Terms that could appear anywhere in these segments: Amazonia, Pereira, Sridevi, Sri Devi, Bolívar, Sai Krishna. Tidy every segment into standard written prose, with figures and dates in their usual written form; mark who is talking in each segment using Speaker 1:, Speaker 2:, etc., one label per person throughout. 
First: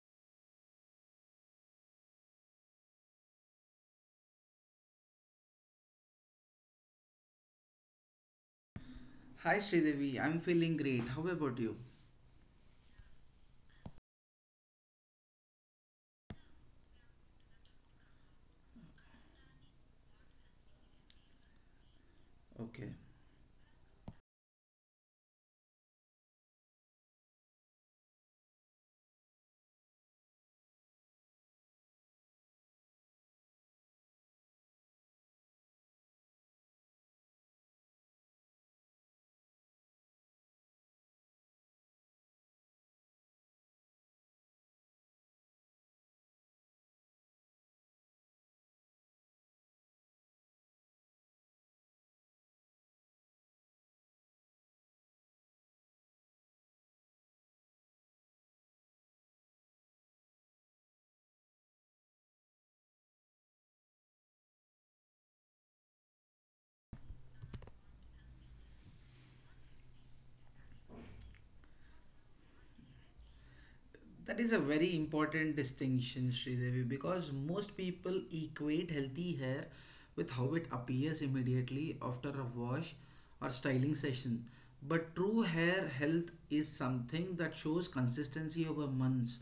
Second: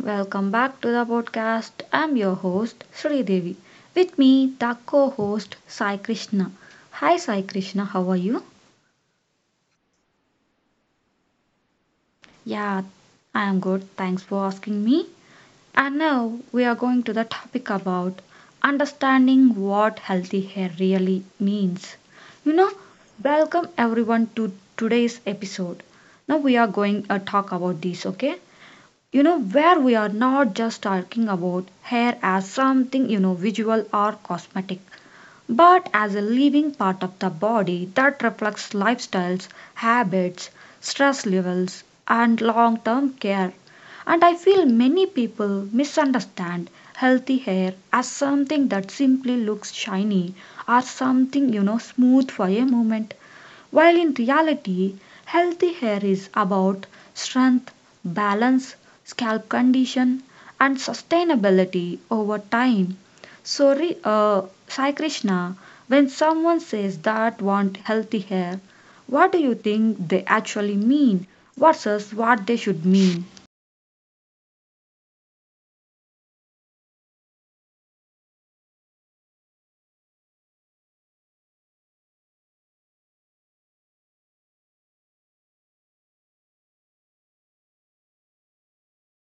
Speaker 1: welcome back to the podcast. I'm your host Sri Devi. With me, the co-host Sai Krishna. Hi Sai Krishna, how are you?
Speaker 2: Hi Sridevi, I'm feeling great. How about you?
Speaker 1: Yeah, I am good. Thanks for asking me. And now we are going to the topic about understanding what healthy hair really means. You know,
Speaker 2: Okay.
Speaker 1: Welcome everyone to today's episode. Now we are going to talk about this, okay? Where we are not just talking about hair as something, visual or cosmetic, but as a living part of the body that reflects lifestyles, habits, stress levels, and long term care. And I feel many people misunderstand healthy hair as something that simply looks shiny, or something, smooth for a moment, while in reality, healthy hair is about strength, balance, scalp condition, and sustainability over time. So, re, uh, Sai Krishna, when someone says that want healthy hair, what do you think they actually mean versus what they should mean?
Speaker 2: That is a very important distinction, Sridevi, because most people equate healthy hair with how it appears immediately after a wash or styling session. But true hair health is something that shows consistency over months,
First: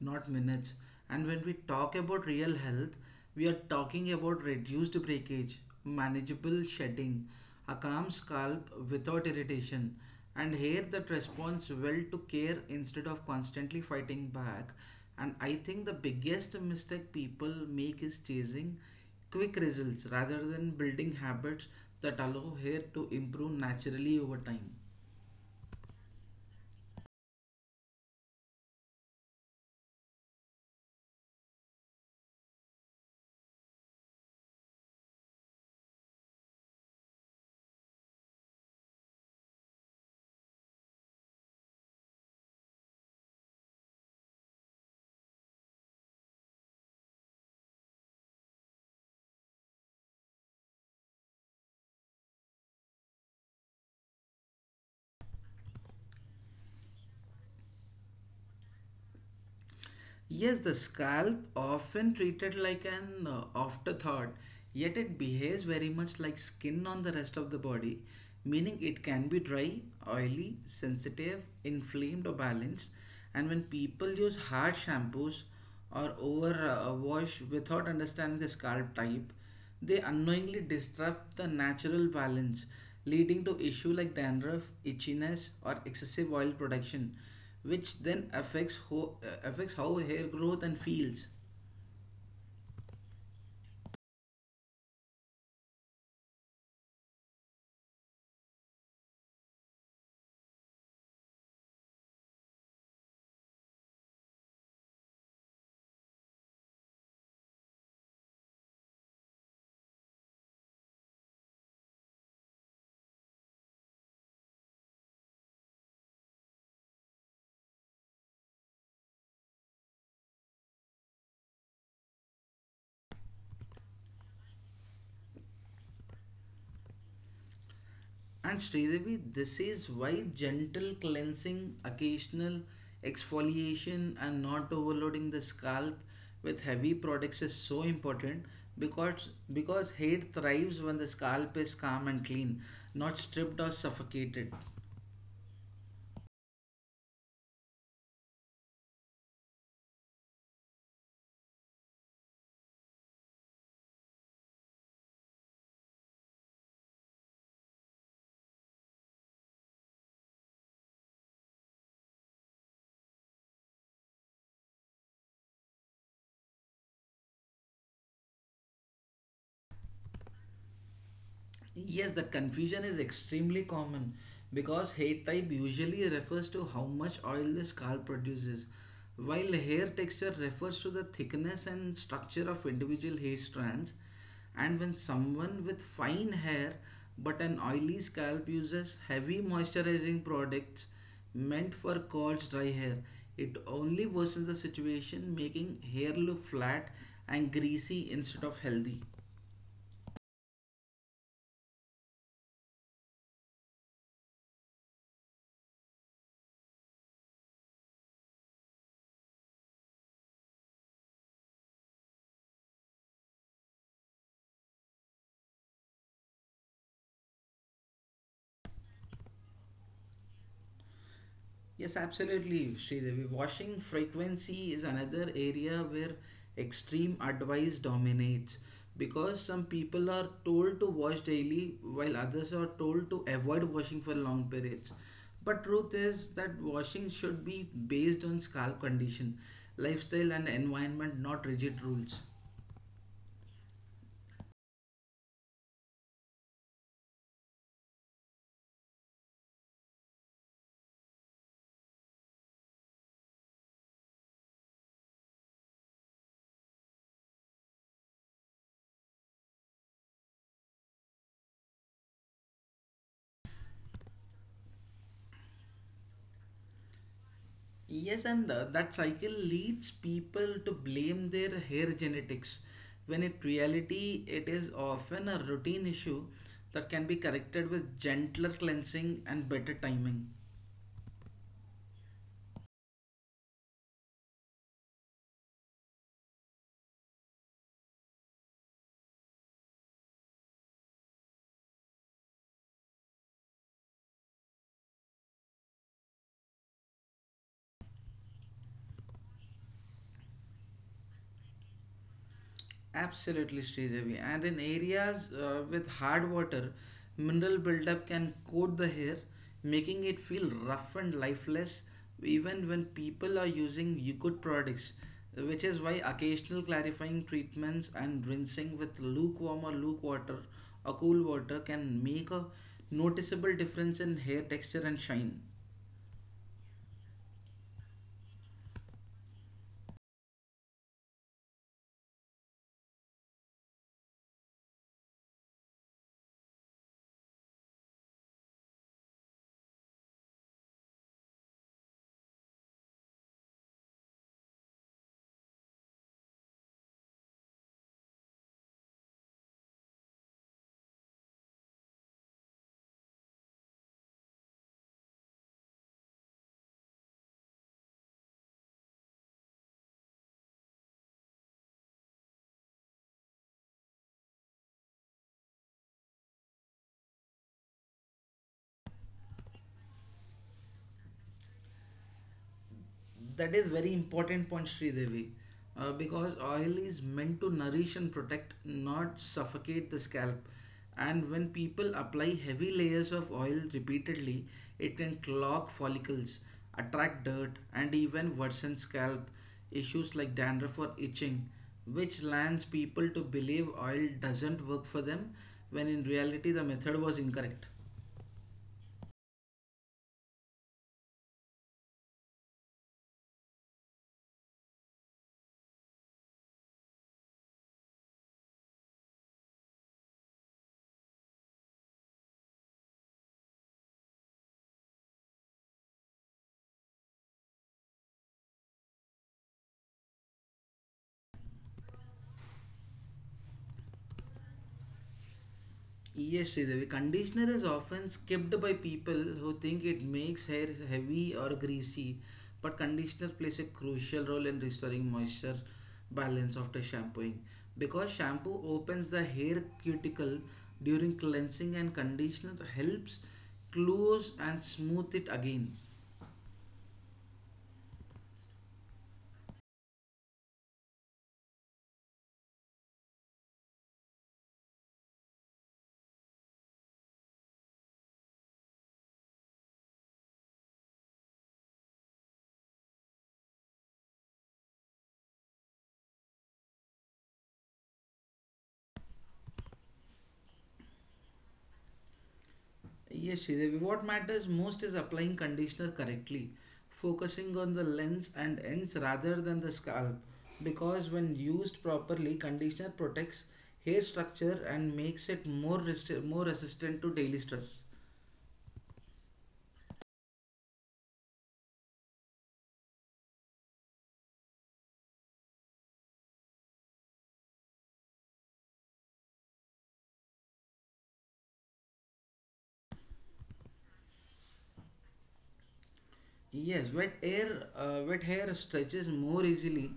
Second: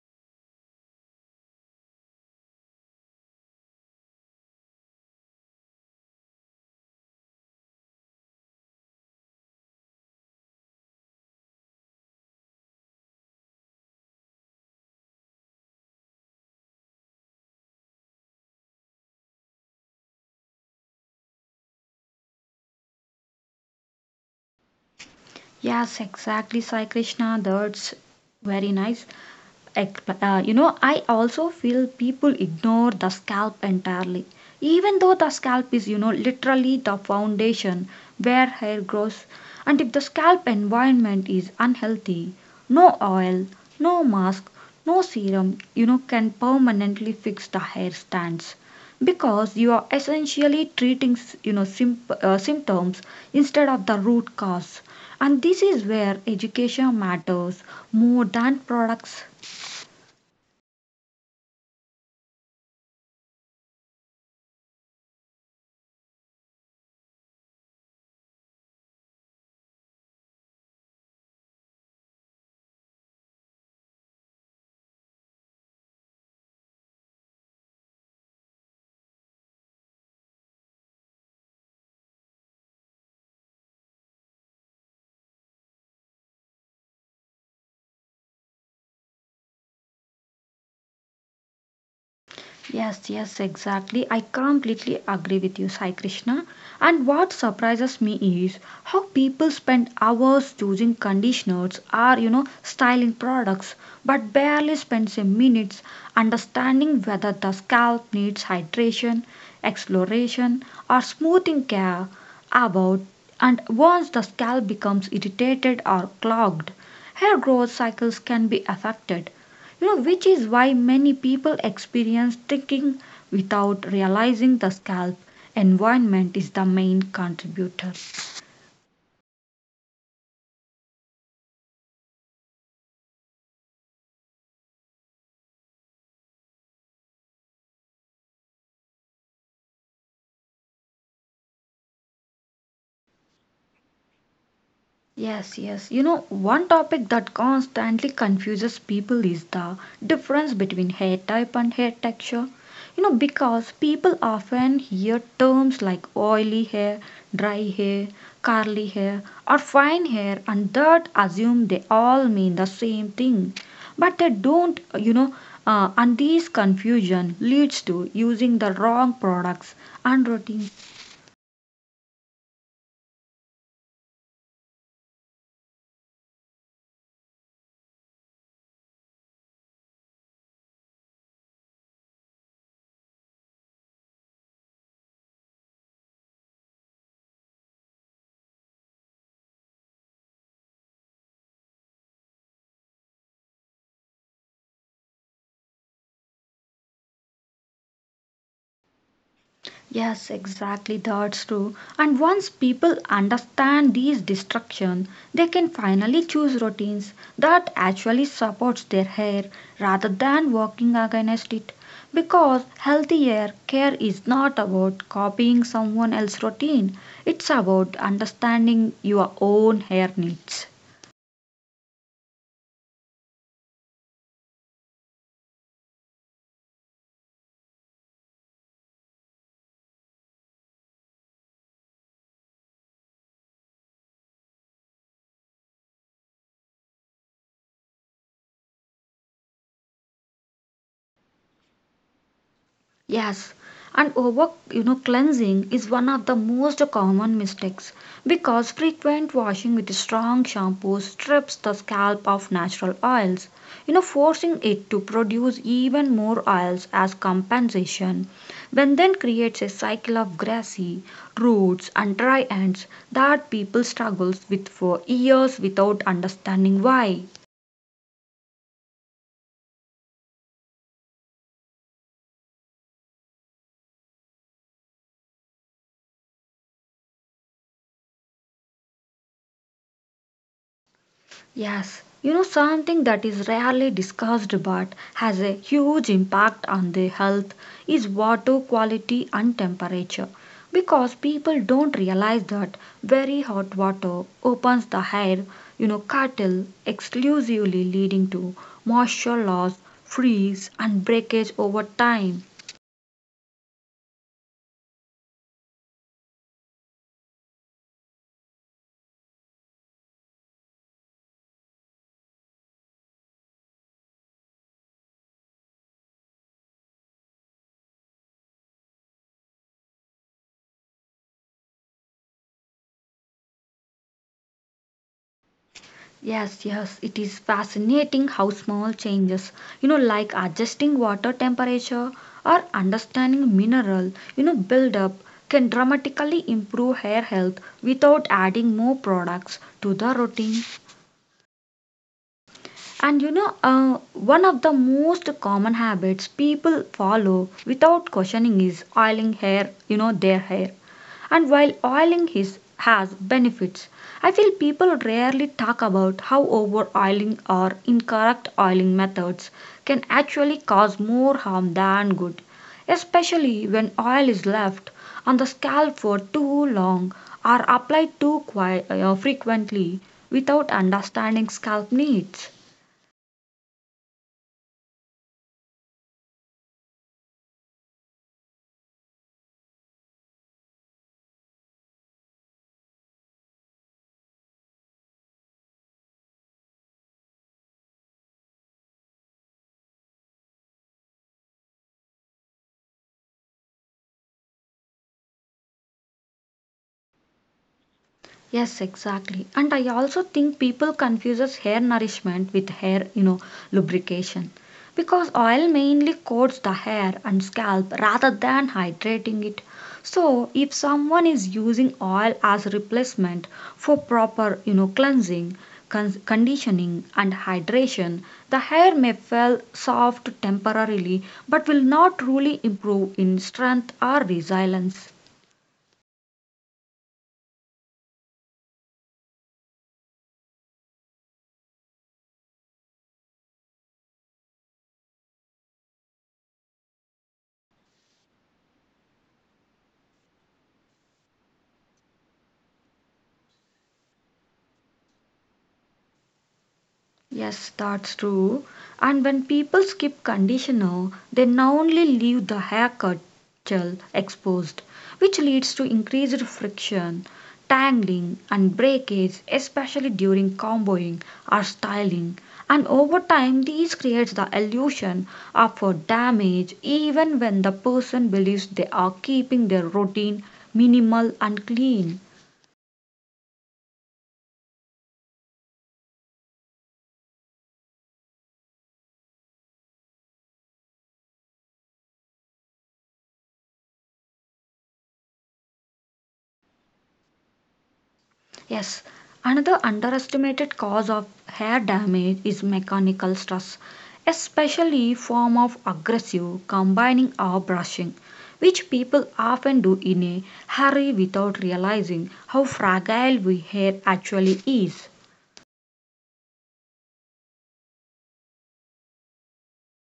Speaker 2: not minutes. And when we talk about real health, we are talking about reduced breakage, manageable shedding, a calm scalp without irritation and here that responds well to care instead of constantly fighting back. And I think the biggest mistake people make is chasing quick results rather than building habits that allow hair to improve naturally over time.
Speaker 1: Yes, exactly, Sai Krishna. That's very nice. I also feel people ignore the scalp entirely, even though the scalp is, literally the foundation where hair grows. And if the scalp environment is unhealthy, no oil, no mask, no serum, can permanently fix the hair strands, because you are essentially treating, symptoms instead of the root cause. And this is where education matters more than products.
Speaker 2: Yes, the scalp, often treated like an afterthought, yet it behaves very much like skin on the rest of the body, meaning it can be dry, oily, sensitive, inflamed, or balanced. And when people use hard shampoos or over wash without understanding the scalp type, they unknowingly disrupt the natural balance, leading to issue like dandruff, itchiness, or excessive oil production, which then affects affects how hair growth and feels.
Speaker 1: Yes, yes, exactly. I completely agree with you, Sai Krishna. And what surprises me is how people spend hours choosing conditioners or, styling products, but barely spends a minute understanding whether the scalp needs hydration, exploration, or smoothing care about. And once the scalp becomes irritated or clogged, hair growth cycles can be affected, which is why many people experience ticking without realizing the scalp environment is the main contributor.
Speaker 2: And Sridevi, this is why gentle cleansing, occasional exfoliation, and not overloading the scalp with heavy products is so important because hair thrives when the scalp is calm and clean, not stripped or suffocated.
Speaker 1: Yes, yes. One topic that constantly confuses people is the difference between hair type and hair texture. Because people often hear terms like oily hair, dry hair, curly hair, or fine hair, and that assume they all mean the same thing. But they don't, and this confusion leads to using the wrong products and routines.
Speaker 2: Yes, that confusion is extremely common because hair type usually refers to how much oil the scalp produces, while hair texture refers to the thickness and structure of individual hair strands. And when someone with fine hair but an oily scalp uses heavy moisturizing products meant for coarse dry hair, it only worsens the situation, making hair look flat and greasy instead of healthy.
Speaker 1: Yes, exactly, that's true. And once people understand these destruction, they can finally choose routines that actually supports their hair rather than working against it. Because healthy hair care is not about copying someone else's routine, it's about understanding your own hair needs.
Speaker 2: Yes, absolutely, Sridevi. Washing frequency is another area where extreme advice dominates because some people are told to wash daily while others are told to avoid washing for long periods. But truth is that washing should be based on scalp condition, lifestyle and environment, not rigid rules.
Speaker 1: Yes, and over cleansing is one of the most common mistakes, because frequent washing with strong shampoos strips the scalp of natural oils, forcing it to produce even more oils as compensation, when then creates a cycle of greasy roots and dry ends that people struggles with for years without understanding why.
Speaker 2: Yes, and that cycle leads people to blame their hair genetics, when in reality, it is often a routine issue that can be corrected with gentler cleansing and better timing.
Speaker 1: Yes, something that is rarely discussed but has a huge impact on the health is water quality and temperature, because people don't realize that very hot water opens the air, cattle exclusively, leading to moisture loss, freeze and breakage over time.
Speaker 2: Absolutely, Sridevi. And in areas with hard water, mineral buildup can coat the hair, making it feel rough and lifeless, even when people are using good products. Which is why occasional clarifying treatments and rinsing with lukewarm or luke water or cool water can make a noticeable difference in hair texture and shine.
Speaker 1: Yes, yes, it is fascinating how small changes, like adjusting water temperature or understanding mineral, buildup, can dramatically improve hair health without adding more products to the routine. And one of the most common habits people follow without questioning is oiling hair, their hair. And while oiling is, has benefits, I feel people rarely talk about how over oiling or incorrect oiling methods can actually cause more harm than good, especially when oil is left on the scalp for too long or applied too frequently without understanding scalp needs.
Speaker 2: That is very important point, Sridevi, because oil is meant to nourish and protect, not suffocate the scalp. And when people apply heavy layers of oil repeatedly, it can clog follicles, attract dirt, and even worsen scalp issues like dandruff or itching, which lands people to believe oil doesn't work for them when in reality the method was incorrect.
Speaker 1: Yes, exactly. And I also think people confuses hair nourishment with hair, lubrication. Because oil mainly coats the hair and scalp rather than hydrating it. So, if someone is using oil as a replacement for proper, cleansing, conditioning and hydration, the hair may feel soft temporarily but will not truly improve in strength or resilience.
Speaker 2: Yes, Sridevi. Conditioner is often skipped by people who think it makes hair heavy or greasy, but conditioner plays a crucial role in restoring moisture balance after shampooing. Because shampoo opens the hair cuticle during cleansing and conditioner helps close and smooth it again.
Speaker 1: Yes, that's true. And when people skip conditioner, they not only leave the hair cut gel exposed, which leads to increased friction, tangling, and breakage, especially during comboing or styling. And over time, these creates the illusion of a damage, even when the person believes they are keeping their routine minimal and clean.
Speaker 2: Yes, Sridevi. What matters most is applying conditioner correctly, focusing on the lens and ends rather than the scalp. Because when used properly, conditioner protects hair structure and makes it more resistant to daily stress.
Speaker 1: Yes, another underestimated cause of hair damage is mechanical stress, especially form of aggressive combining or brushing, which people often do in a hurry without realizing how fragile we hair actually is.
Speaker 2: Yes, wet hair stretches more easily,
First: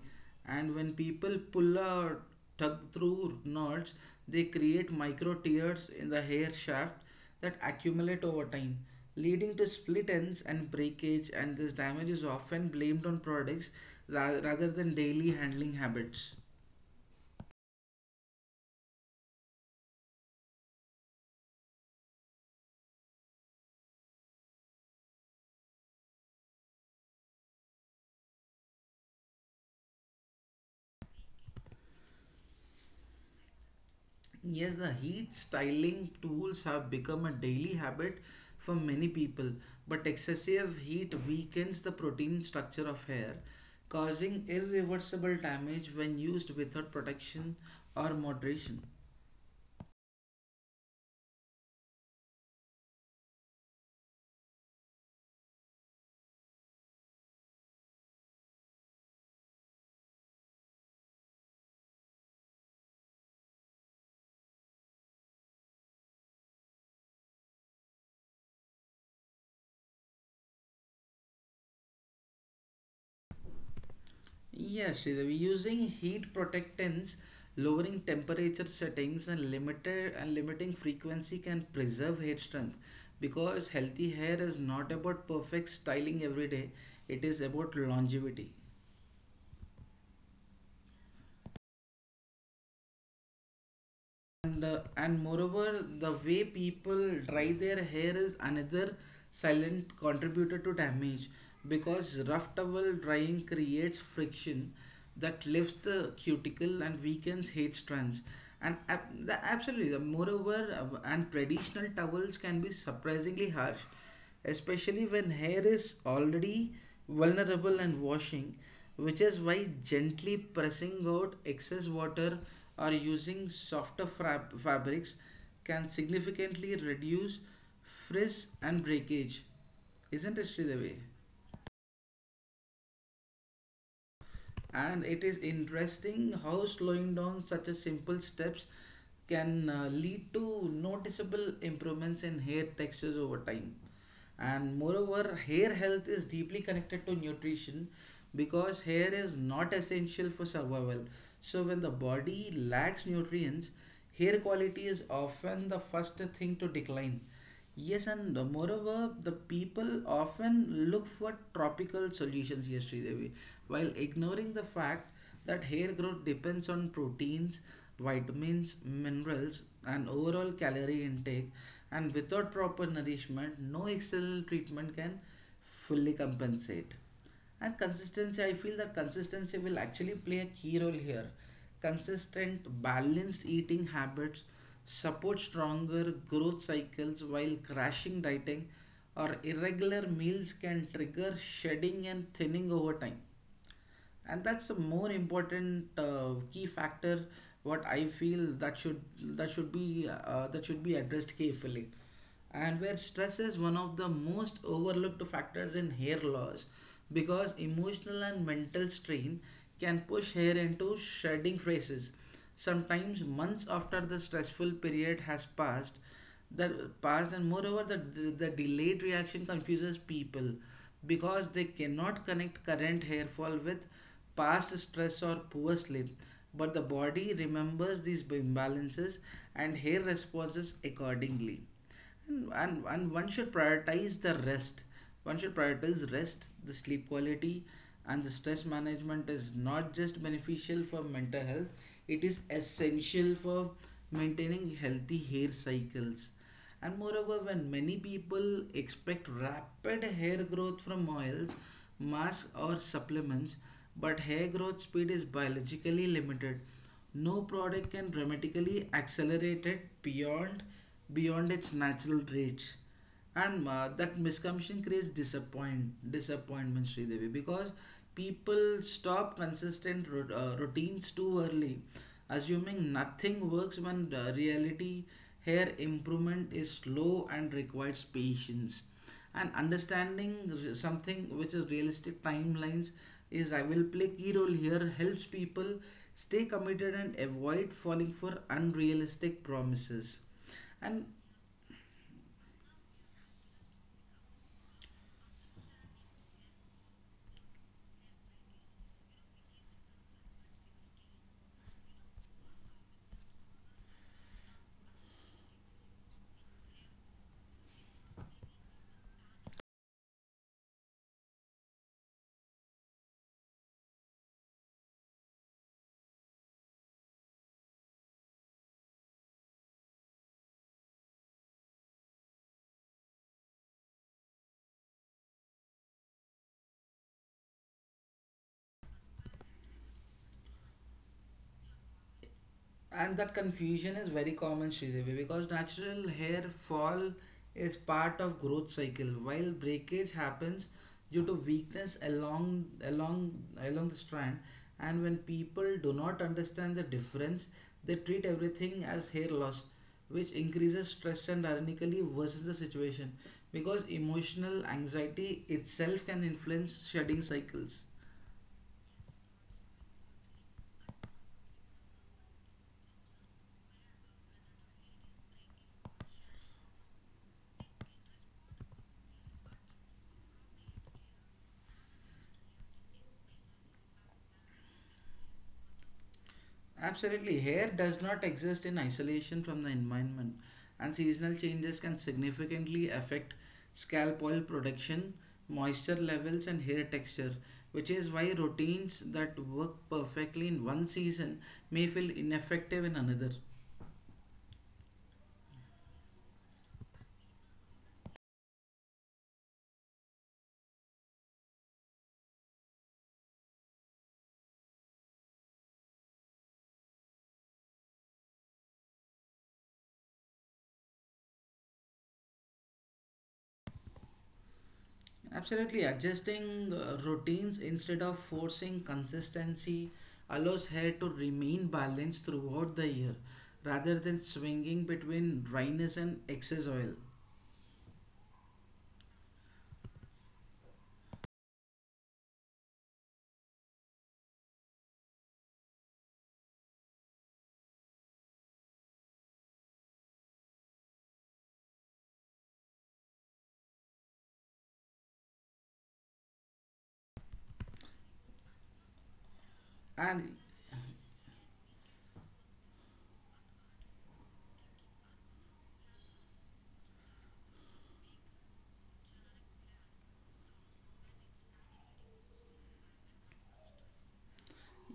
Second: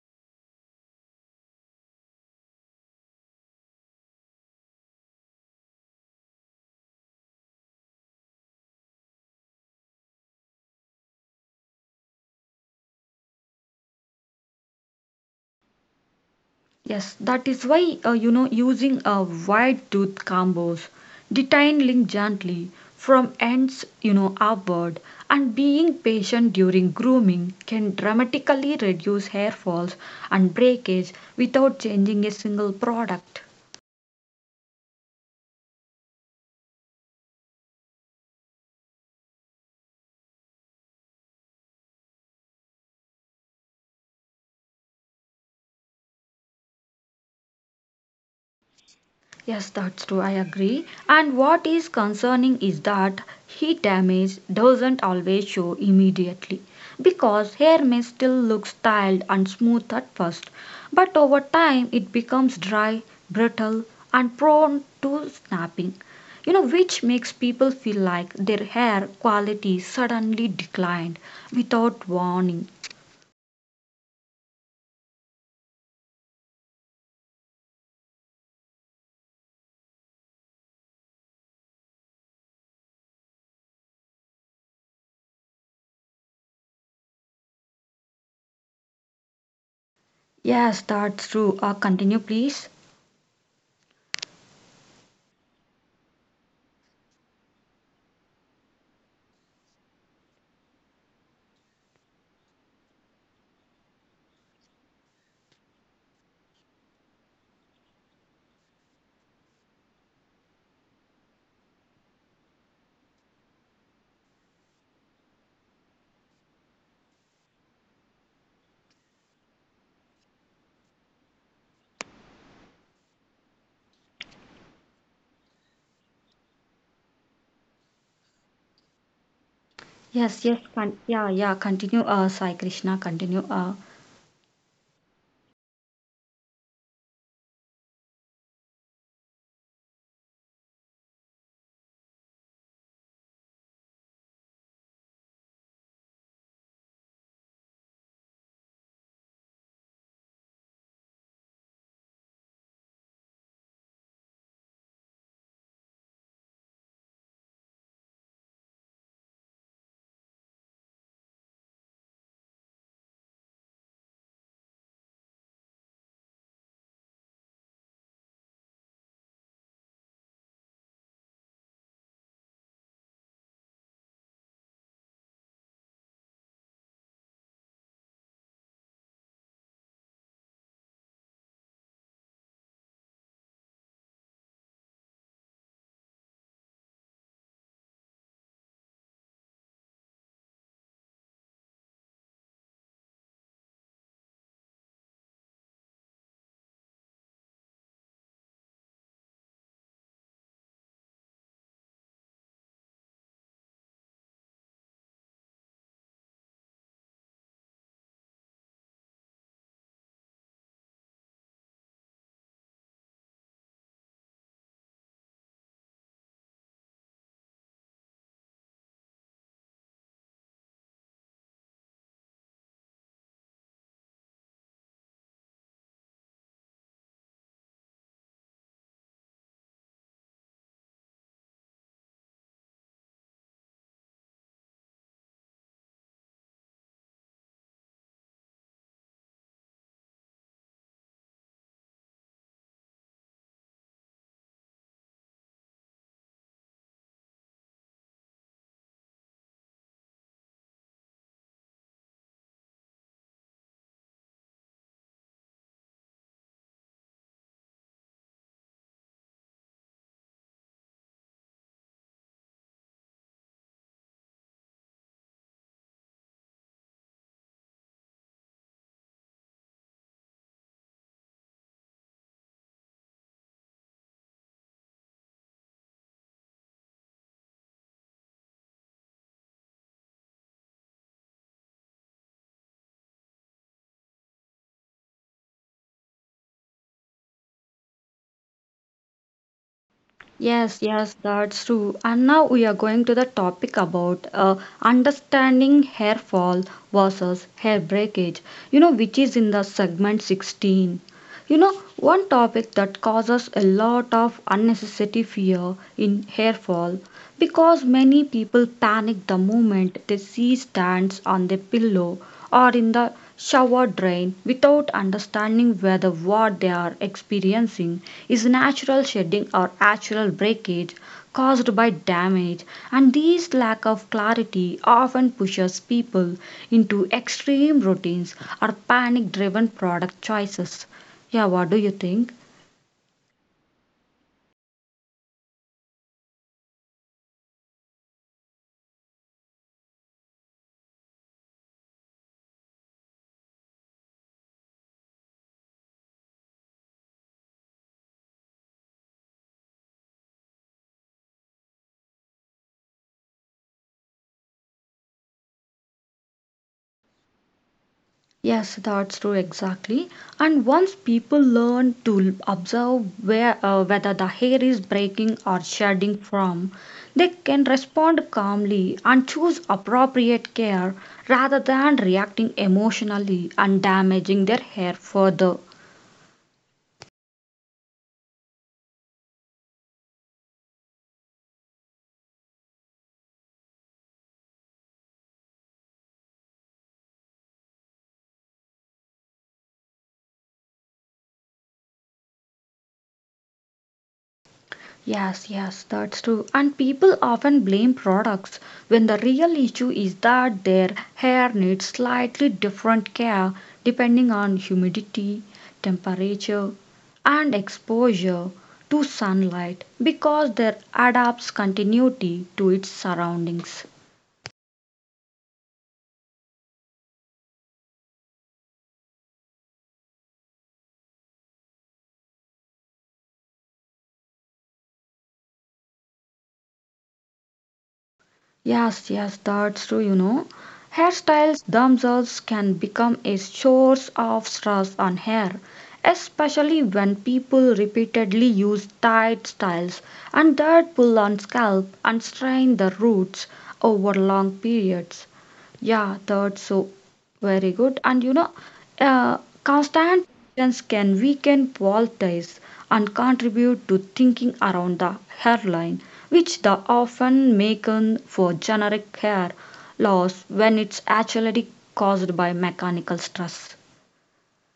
Speaker 2: and when people pull or tug through knots, they create micro tears in the hair shaft that accumulate over time, leading to split ends and breakage. And this damage is often blamed on products rather than daily handling habits.
Speaker 1: Yes, that is why using a wide tooth combos, detangling gently from ends upward, and being patient during grooming can dramatically reduce hair falls and breakage without changing a single product.
Speaker 2: Yes, the heat styling tools have become a daily habit for many people, but excessive heat weakens the protein structure of hair, causing irreversible damage when used without protection or moderation.
Speaker 1: Yes, that's true, I agree. And what is concerning is that heat damage doesn't always show immediately, because hair may still look styled and smooth at first, but over time it becomes dry, brittle, and prone to snapping. Which makes people feel like their hair quality suddenly declined without warning.
Speaker 2: Yes, Sridevi, using heat protectants, lowering temperature settings, and limited and limiting frequency can preserve hair strength because healthy hair is not about perfect styling every day, it is about longevity.
Speaker 1: Yes, that's true. Continue, please.
Speaker 2: And moreover the way people dry their hair is another silent contributor to damage because rough towel drying creates friction that lifts the cuticle and weakens hair strands and ab- the, absolutely the moreover and traditional towels can be surprisingly harsh especially when hair is already vulnerable and washing, which is why gently pressing out excess water or using fabrics can significantly reduce frizz and breakage. Isn't it, Sridevi?
Speaker 1: Yeah, yeah, continue, Sai Krishna, continue.
Speaker 2: And it is interesting how slowing down such a simple steps can lead to noticeable improvements in hair textures over time. And moreover hair health is deeply connected to nutrition because hair is not essential for survival, so when the body lacks nutrients hair quality is often the first thing to decline. Yes, and moreover, the people often look for tropical solutions here, Sridevi, while ignoring the fact that hair growth depends on proteins, vitamins, minerals, and overall calorie intake. And without proper nourishment, no external treatment can fully compensate. And consistency, I feel that consistency will actually play a key role here. Consistent, balanced eating habits support stronger growth cycles while crashing dieting or irregular meals can trigger shedding and thinning over time, and that's a more important key factor what I feel that should be that should be addressed carefully. And where stress is one of the most overlooked factors in hair loss because emotional and mental strain can push hair into shedding phases sometimes months after the stressful period has passed. The past And moreover the delayed reaction confuses people because they cannot connect current hair fall with past stress or poor sleep, but the body remembers these imbalances and hair responses accordingly. And one should prioritize rest, the sleep quality, and the stress management is not just beneficial for mental health, it is essential for maintaining healthy hair cycles. And moreover when many people expect rapid hair growth from oils, masks or supplements, but hair growth speed is biologically limited, no product can dramatically accelerate it beyond its natural traits. And that misconception creates disappointment, Sridevi, because people stop consistent routines too early, assuming nothing works when the reality hair improvement is slow and requires patience. And understanding something which is realistic timelines is I will play key role here helps people stay committed and avoid falling for unrealistic promises.
Speaker 1: Yes,
Speaker 2: and
Speaker 1: yes, that's true. And now we are going to the topic about understanding hair fall versus hair breakage, which is in the segment 16. One topic that causes a lot of unnecessary fear in hair fall, because many people panic the moment they see stains on their pillow or in the shower drain without understanding whether what they are experiencing is natural shedding or actual breakage caused by damage. And this lack of clarity often pushes people into extreme routines or panic driven product choices. Yeah, what do you think?
Speaker 2: and that confusion is very common Sridevi because natural hair fall is part of growth cycle while breakage happens due to weakness along along the strand. And when people do not understand the difference they treat everything as hair loss which increases stress and ironically worsens the situation because emotional anxiety itself can influence shedding cycles.
Speaker 1: Yes, that's true exactly. And once people learn to observe where whether the hair is breaking or shedding from, they can respond calmly and choose appropriate care rather than reacting emotionally and damaging their hair further.
Speaker 2: Absolutely. Hair does not exist in isolation from the environment, and seasonal changes can significantly affect scalp oil production, moisture levels, and hair texture, which is why routines that work perfectly in one season may feel ineffective in another.
Speaker 1: Yes, yes, that's true. And people often blame products when the real issue is that their hair needs slightly different care depending on humidity, temperature, and exposure to sunlight, because their adapts continuity to its surroundings.
Speaker 2: Absolutely, adjusting routines instead of forcing consistency allows hair to remain balanced throughout the year rather than swinging between dryness and excess oil.
Speaker 1: Yes, yes, that's true, Hairstyles themselves can become a source of stress on hair, especially when people repeatedly use tight styles and that pull on scalp and strain the roots over long periods. Yeah, that's so very good. And uh,
Speaker 2: And
Speaker 1: constant tensions can weaken wall ties and contribute to thinking around the hairline, which the often mistaken for generic hair loss when it's actually caused by mechanical stress.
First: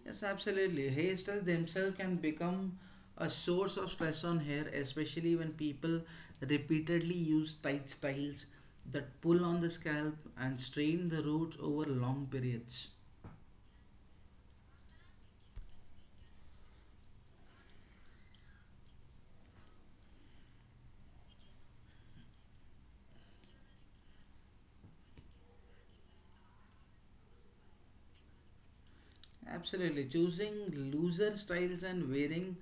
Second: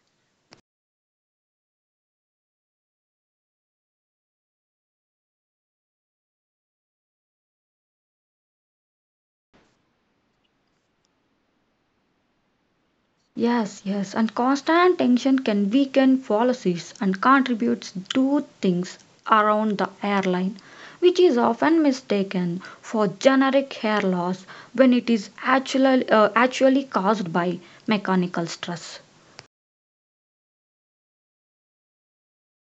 Speaker 2: Yes, absolutely. Hairstyles themselves can become a source of stress on hair, especially when people repeatedly use tight styles that pull on the scalp and strain the roots over long periods.
Speaker 1: Yes, yes, and constant tension can weaken policies and contributes to things around the airline, which is often mistaken for generic hair loss when it is actually caused by mechanical stress.
Speaker 2: Absolutely. Choosing looser styles and wearing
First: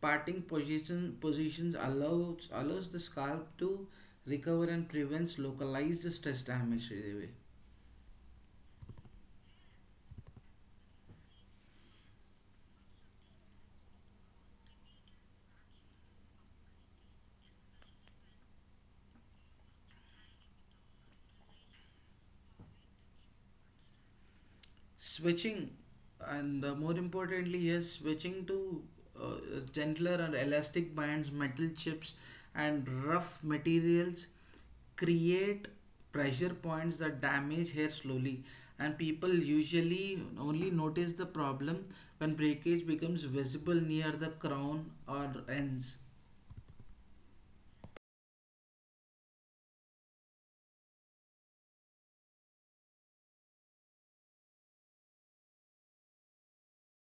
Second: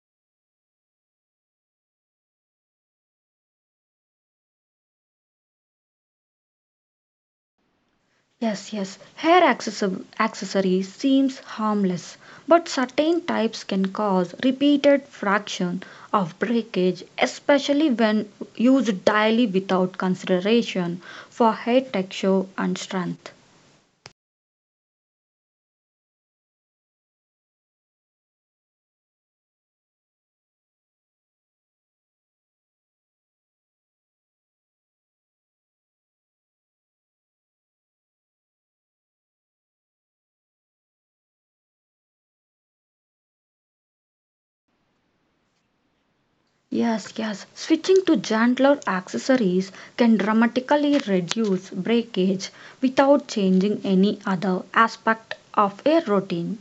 Speaker 2: positions allows the scalp to recover and prevents localized stress damage. Really.
Speaker 1: Yes, yes. Accessories seems harmless, but certain types can cause repeated fraction of breakage, especially when used daily without consideration for hair texture and strength.
Speaker 2: Switching and More importantly, yes, switching to uh, gentler or elastic bands, metal chips and rough materials create pressure points that damage hair slowly, and people usually only notice the problem when breakage becomes visible near the crown or ends.
Speaker 1: Yes, yes. Switching to gentler accessories can dramatically reduce breakage without changing any other aspect of a routine.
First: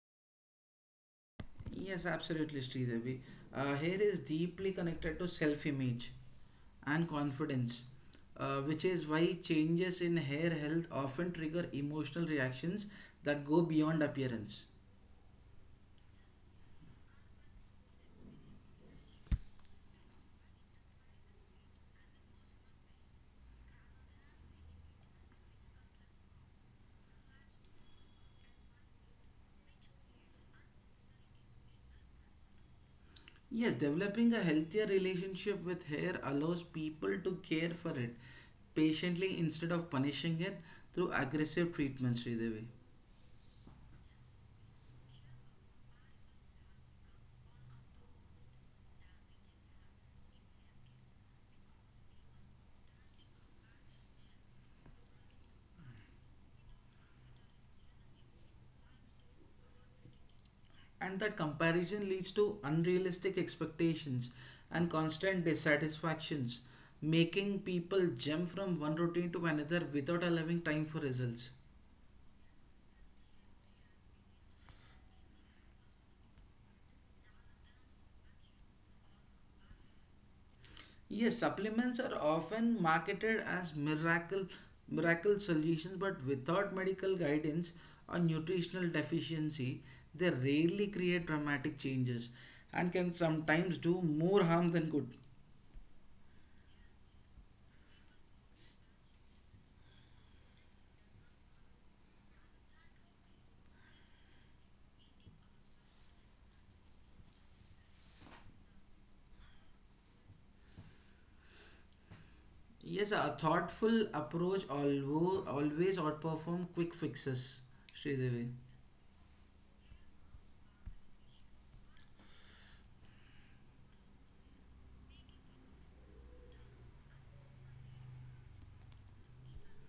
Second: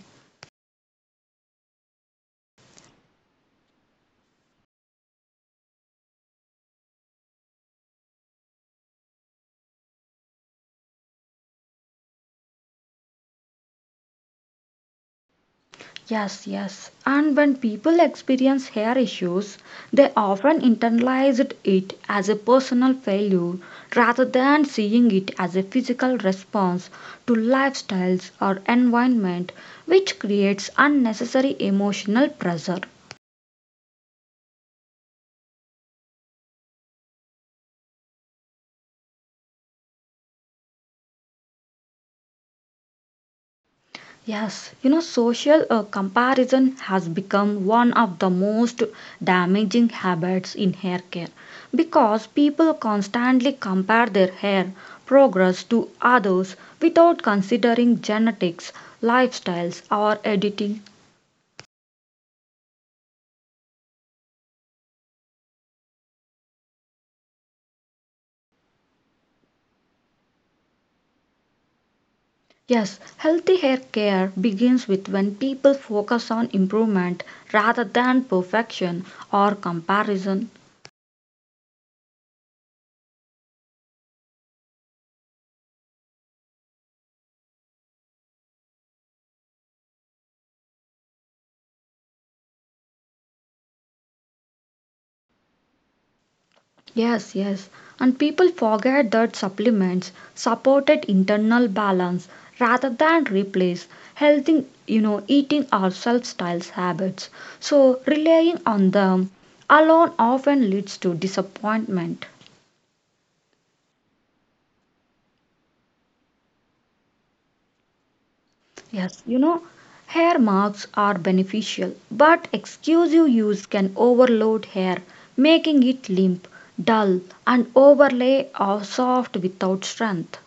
Speaker 2: Yes, absolutely, Sridevi. Hair is deeply connected to self image and confidence, which is why changes in hair health often trigger emotional reactions that go beyond appearance.
Speaker 1: Yes, yes. And when people experience hair issues, they often internalize it as a personal failure rather than seeing it as a physical response to lifestyles or environment, which creates unnecessary emotional pressure.
Speaker 2: Yes, developing a healthier relationship with hair allows people to care for it patiently instead of punishing it through aggressive treatments, Sridevi.
Speaker 1: Yes, social comparison has become one of the most damaging habits in hair care, because people constantly compare their hair progress to others without considering genetics, lifestyles, or editing.
Speaker 2: And that comparison leads to unrealistic expectations and constant dissatisfactions, making people jump from one routine to another without allowing time for results.
Speaker 1: Yes, healthy hair care begins with when people focus on improvement rather than perfection or comparison.
Speaker 2: Yes, supplements are often marketed as miracle solutions, but without medical guidance or nutritional deficiency, they rarely create dramatic changes and can sometimes do more harm than good.
Speaker 1: Yes, yes. And people forget that supplements supported internal balance rather than replace healthy, eating or self-styles habits. So relying on them alone often leads to disappointment.
Speaker 2: Yes, a thoughtful approach always outperform quick fixes, Sridevi.
Speaker 1: Yes, hair marks are beneficial, but exclusive use can overload hair, making it limp, dull, and overlay or soft without strength.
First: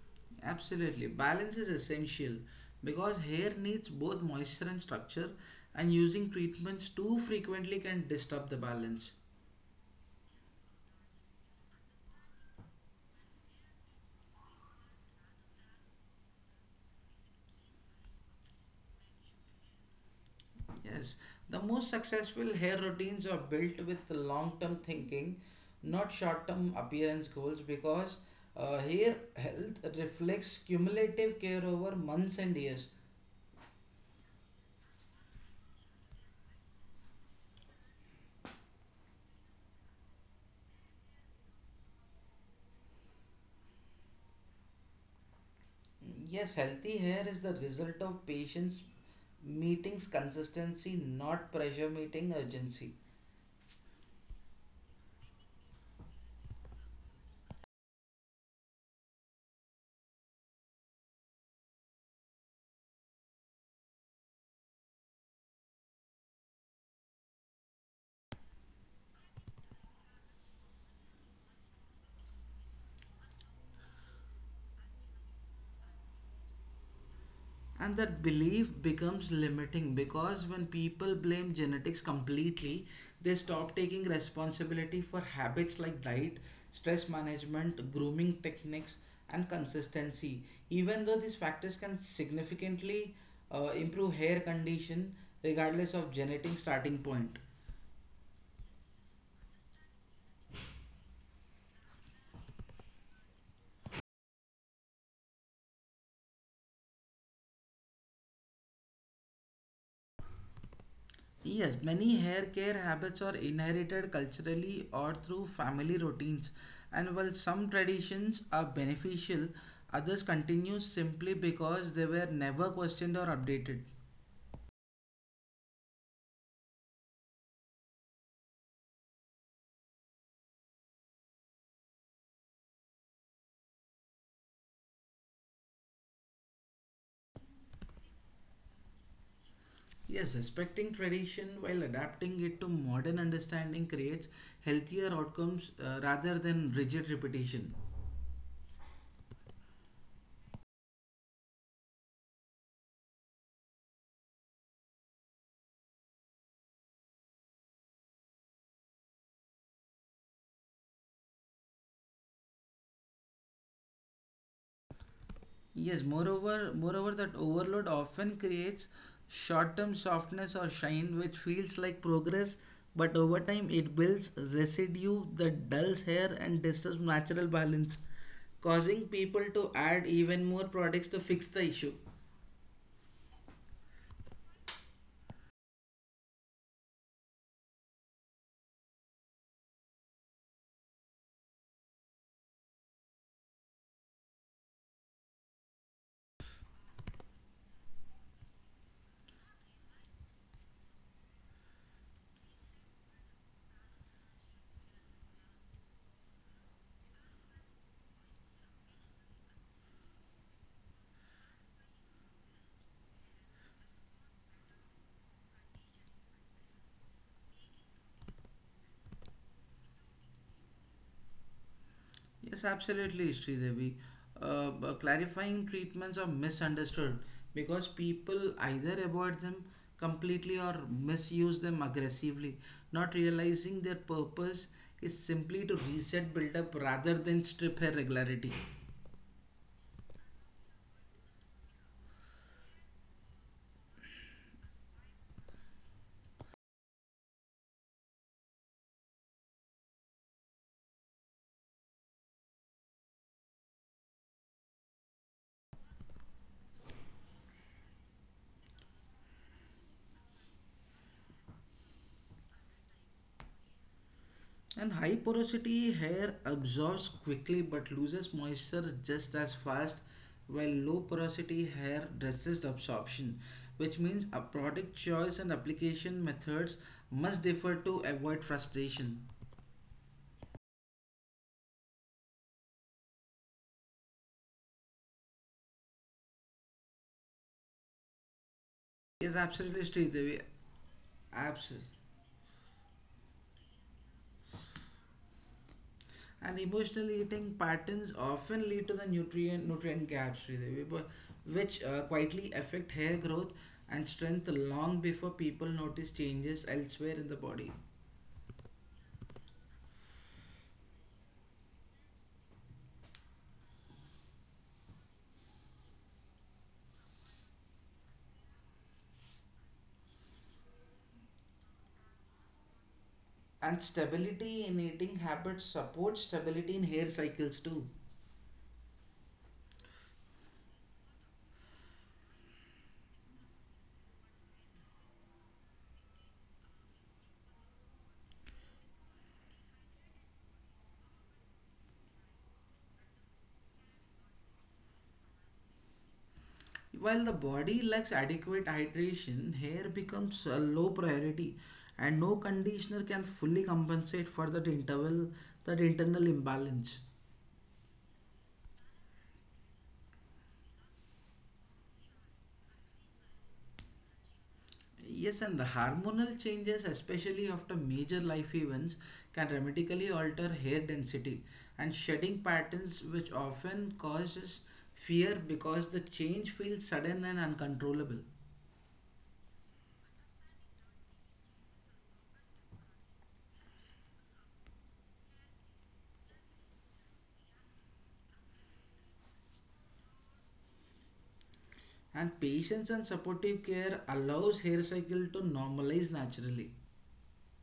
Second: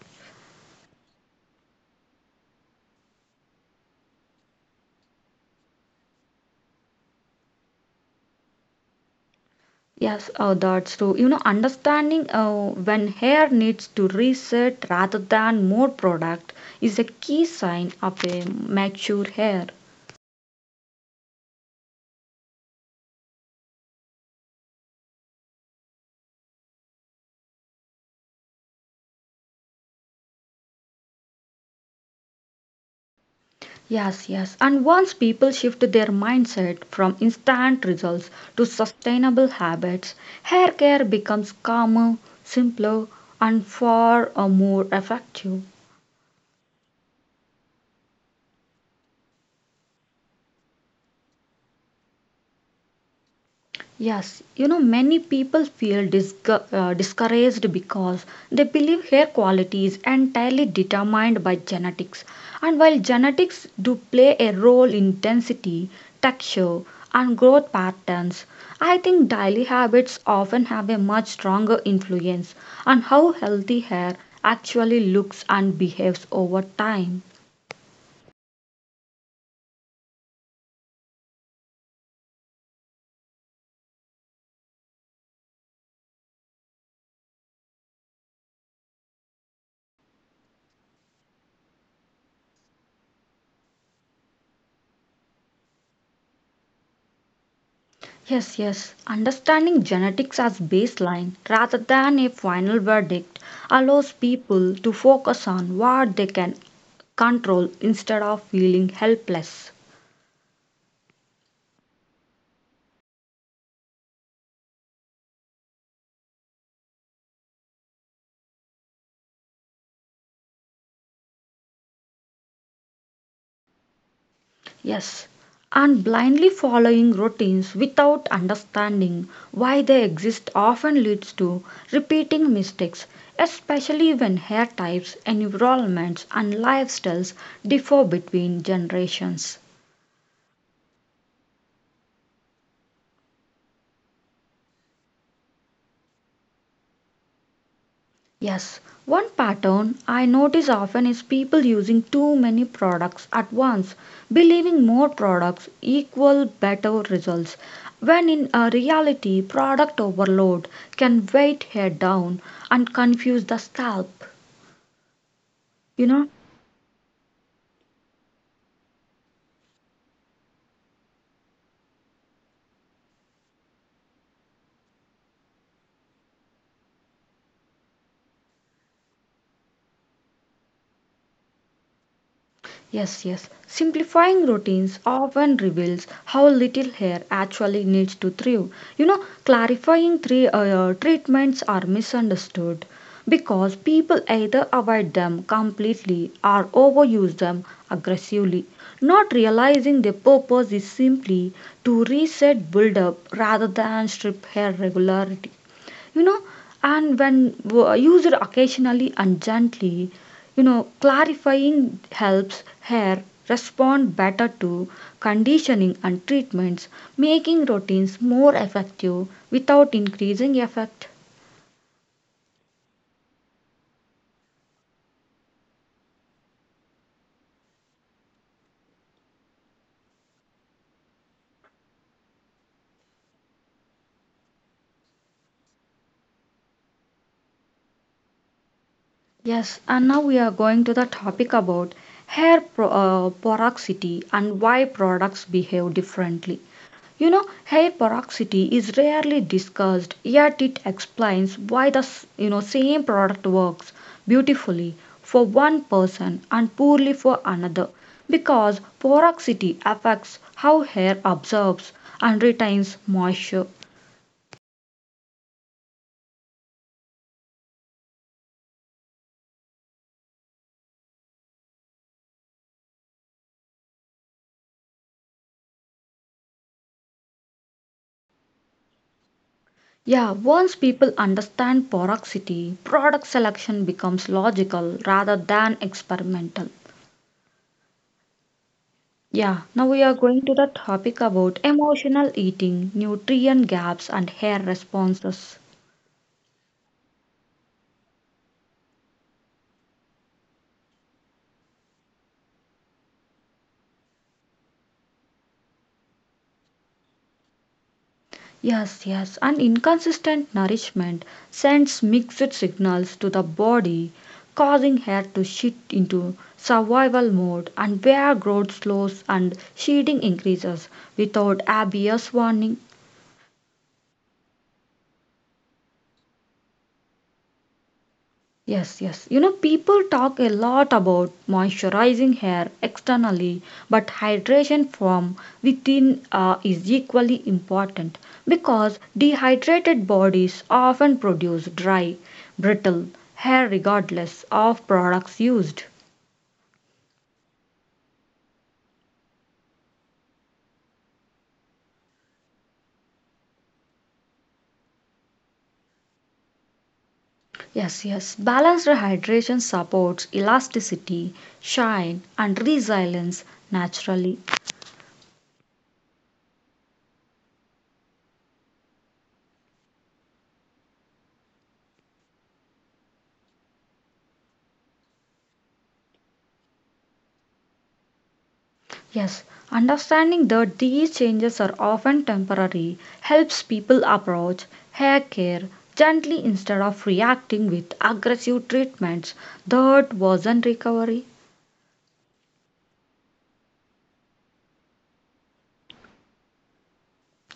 Speaker 2: Absolutely. Balance is essential because hair needs both moisture and structure, and using treatments too frequently can disturb the balance.
Speaker 1: Yes, oh, that's true. You know, understanding when hair needs to reset rather than more product is a key sign of a mature hair.
Speaker 2: Yes, the most successful hair routines are built with long term thinking, not short term appearance goals, because hair health reflects cumulative care over months and years.
Speaker 1: Yes, yes. And once people shift their mindset from instant results to sustainable habits, hair care becomes calmer, simpler, and far more effective.
Speaker 2: Yes, healthy hair is the result of patients' meetings consistency, not pressure meeting urgency.
Speaker 1: Yes, many people feel discouraged because they believe hair quality is entirely determined by genetics. And while genetics do play a role in density, texture, and growth patterns, I think daily habits often have a much stronger influence on how healthy hair actually looks and behaves over time.
Speaker 2: And that belief becomes limiting because when people blame genetics completely, they stop taking responsibility for habits like diet, stress management, grooming techniques, and consistency. Even though these factors can significantly improve hair condition regardless of genetic starting point.
Speaker 1: Yes, yes. Understanding genetics as baseline rather than a final verdict allows people to focus on what they can control instead of feeling helpless.
Speaker 2: Yes, many hair care habits are inherited culturally or through family routines, and while some traditions are beneficial, others continue simply because they were never questioned or updated.
Speaker 1: Yes. And blindly following routines without understanding why they exist often leads to repeating mistakes, especially when hair types, environments, and lifestyles differ between generations.
Speaker 2: Yes, respecting tradition while adapting it to modern understanding creates healthier outcomes rather than rigid repetition.
Speaker 1: Yes, one pattern I notice often is people using too many products at once, believing more products equal better results, when in reality, product overload can weight hair down and confuse the scalp.
Speaker 2: Yes,
Speaker 1: You know?
Speaker 2: moreover that overload often creates short-term softness or shine which feels like progress, but over time it builds residue that dulls hair and disturbs natural balance, causing people to add even more products to fix the issue.
Speaker 1: Yes, yes. Simplifying routines often reveals how little hair actually needs to thrive. You know, clarifying three treatments are misunderstood because people either avoid them completely or overuse them aggressively, not realizing their purpose is simply to reset buildup rather than strip hair regularity, you know and when used occasionally and gently, clarifying helps hair respond better to conditioning and treatments, making routines more effective without increasing effect.
Speaker 2: Yes, absolutely, Sridevi. Clarifying treatments are misunderstood because people either avoid them completely or misuse them aggressively, not realizing their purpose is simply to reset build up rather than strip her regularity.
Speaker 1: Yes and now we are going to the topic about hair porosity and why products behave differently. Hair peroxide is rarely discussed, yet it explains why the same product works beautifully for one person and poorly for another, because peroxide affects how hair absorbs and retains moisture.
Speaker 2: And high porosity hair absorbs quickly but loses moisture just as fast, while low porosity hair resists absorption, which means a product choice and application methods must differ to avoid frustration.
Speaker 1: Yeah, once people understand peroxide, product selection becomes logical rather than experimental.
Speaker 2: Yes,
Speaker 1: Yeah,
Speaker 2: absolutely,
Speaker 1: now we are
Speaker 2: Sridevi.
Speaker 1: going to the topic about
Speaker 2: Absolutely.
Speaker 1: emotional eating, nutrient gaps, and hair responses.
Speaker 2: And emotional eating patterns often lead to the nutrient gaps, Sridevi, which quietly affect hair growth and strength long before people notice changes elsewhere in the body.
Speaker 1: Yes, yes, and inconsistent nourishment sends mixed signals to the body, causing hair to shift into survival mode, and hair growth slows and shedding increases without obvious warning.
Speaker 2: And stability in eating habits supports stability in hair cycles too.
Speaker 1: Yes, yes. You know, people talk a lot about moisturizing hair externally, but hydration from within is equally important, because dehydrated bodies often produce dry, brittle hair regardless of products used.
Speaker 2: While the body lacks adequate hydration, hair becomes a low priority and no conditioner can fully compensate for that internal imbalance.
Speaker 1: Yes, yes. Balanced hydration supports elasticity, shine, and resilience naturally.
Speaker 2: Yes, and the hormonal changes, especially after major life events, can dramatically alter hair density and shedding patterns, which often causes fear because the change feels sudden and uncontrollable.
Speaker 1: Yes, understanding that these changes are often temporary helps people approach hair care gently instead of reacting with aggressive treatments that wasn't recovery.
Speaker 2: And patience and supportive care allows hair cycle to normalize naturally.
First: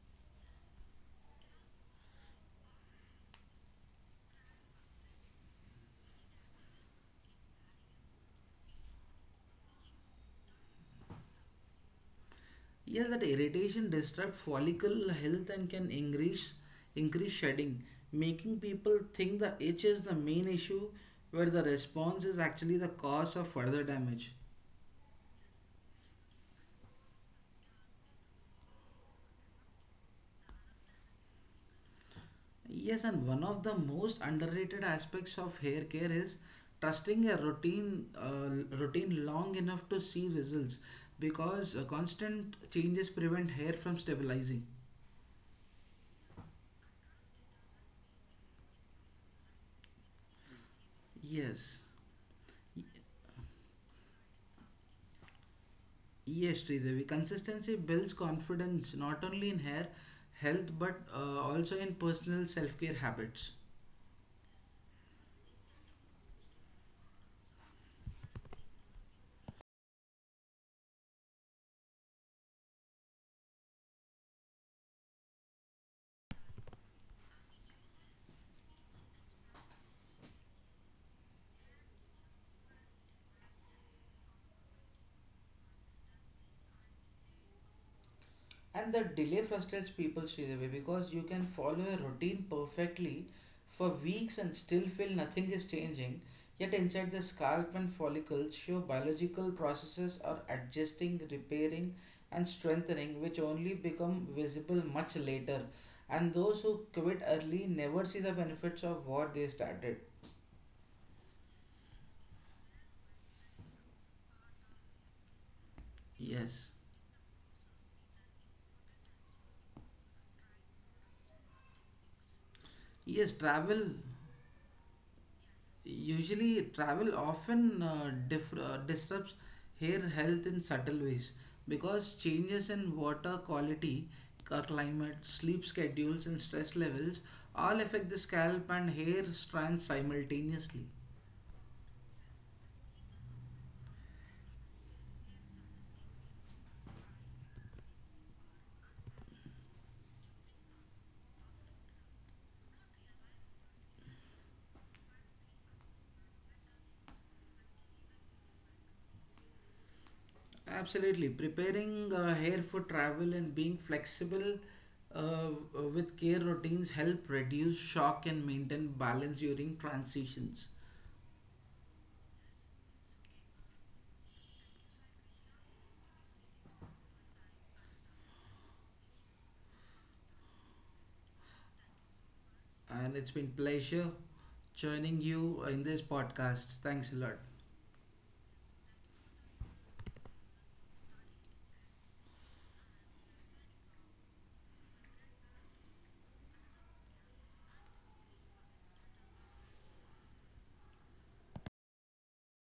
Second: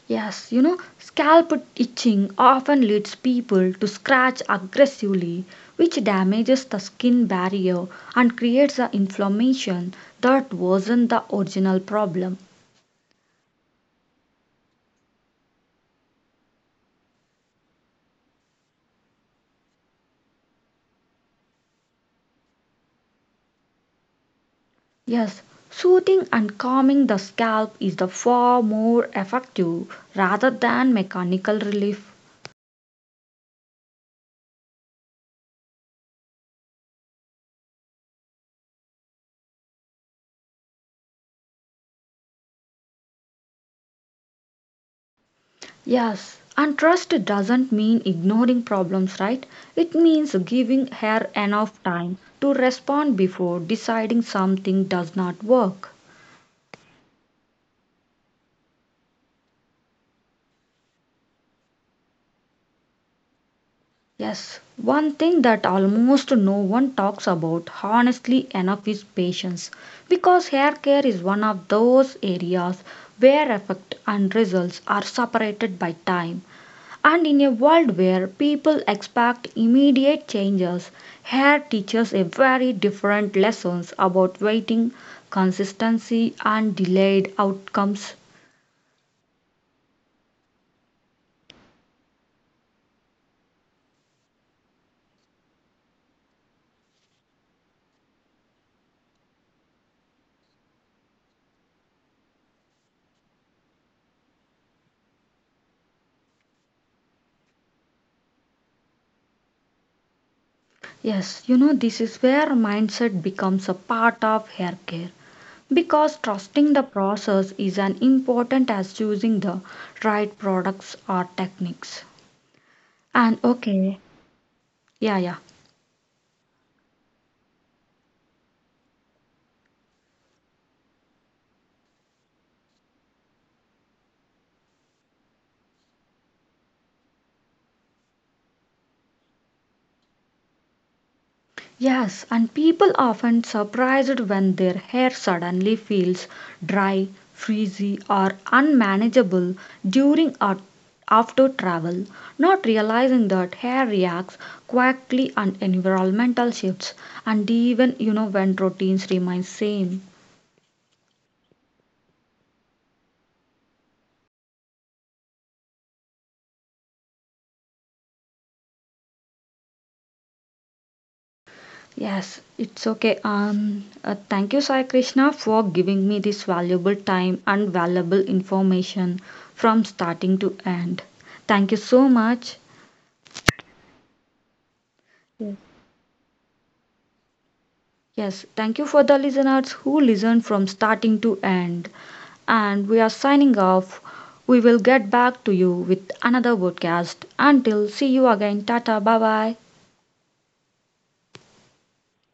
Speaker 1: Yes, you know, scalp itching often leads people to scratch aggressively, which damages the skin barrier and creates the inflammation that wasn't the original problem.
Speaker 2: Yes, that irritation disrupts follicle health and can increase shedding, making people think the itch is the main issue where the response is actually the cause of further damage.
Speaker 1: Yes, soothing and calming the scalp is the far more effective rather than mechanical relief.
Speaker 2: Yes, and one of the most underrated aspects of hair care is trusting a routine long enough to see results because constant changes prevent hair from stabilizing.
Speaker 1: Yes, and trust doesn't mean ignoring problems, right? It means giving hair
Speaker 2: Yes.
Speaker 1: enough time to respond before deciding something does not work.
Speaker 2: Yes, Sridevi. Consistency builds confidence not only in hair health but also in personal self care habits.
Speaker 1: Yes, one thing that almost no one talks about honestly enough is patience, because hair care is one of those areas where effect and results are separated by time. And in a world where people expect immediate changes, hair teaches a very different lessons about waiting, consistency and delayed outcomes.
Speaker 2: And the delay frustrates people, Sridevi, because you can follow a routine perfectly for weeks and still feel nothing is changing. Yet inside the scalp and follicles show biological processes are adjusting, repairing, and strengthening, which only become visible much later. And those who quit early never see the benefits of what they started.
Speaker 1: Yes, you know, this is where mindset becomes a part of hair care because
Speaker 2: Yes,
Speaker 1: trusting the process is as important as choosing the right products or techniques.
Speaker 2: yes,
Speaker 1: And okay, yeah, yeah.
Speaker 2: travel often disrupts hair health in subtle ways because changes in water quality, climate, sleep schedules, and stress levels all affect the scalp and hair strands simultaneously.
Speaker 1: Yes, and people often surprised when their hair suddenly feels dry, frizzy, or unmanageable during or after travel, not realizing that hair reacts quickly on environmental shifts, and even when routines remain same.
Speaker 2: Absolutely, preparing hair for travel and being flexible uh, with care routines help reduce shock and maintain balance during transitions.
Speaker 1: Yes, it's okay. Thank you, Sai Krishna, for giving me this valuable time and valuable information from starting to end. Thank you so much.
Speaker 2: And it's been pleasure joining
Speaker 1: Yes.
Speaker 2: you in this podcast. Thanks a lot.
Speaker 1: Yes, thank you for the listeners who listened from starting to end. And we are signing off. We will get back to you with another podcast. Until see you again. Tata. Bye bye.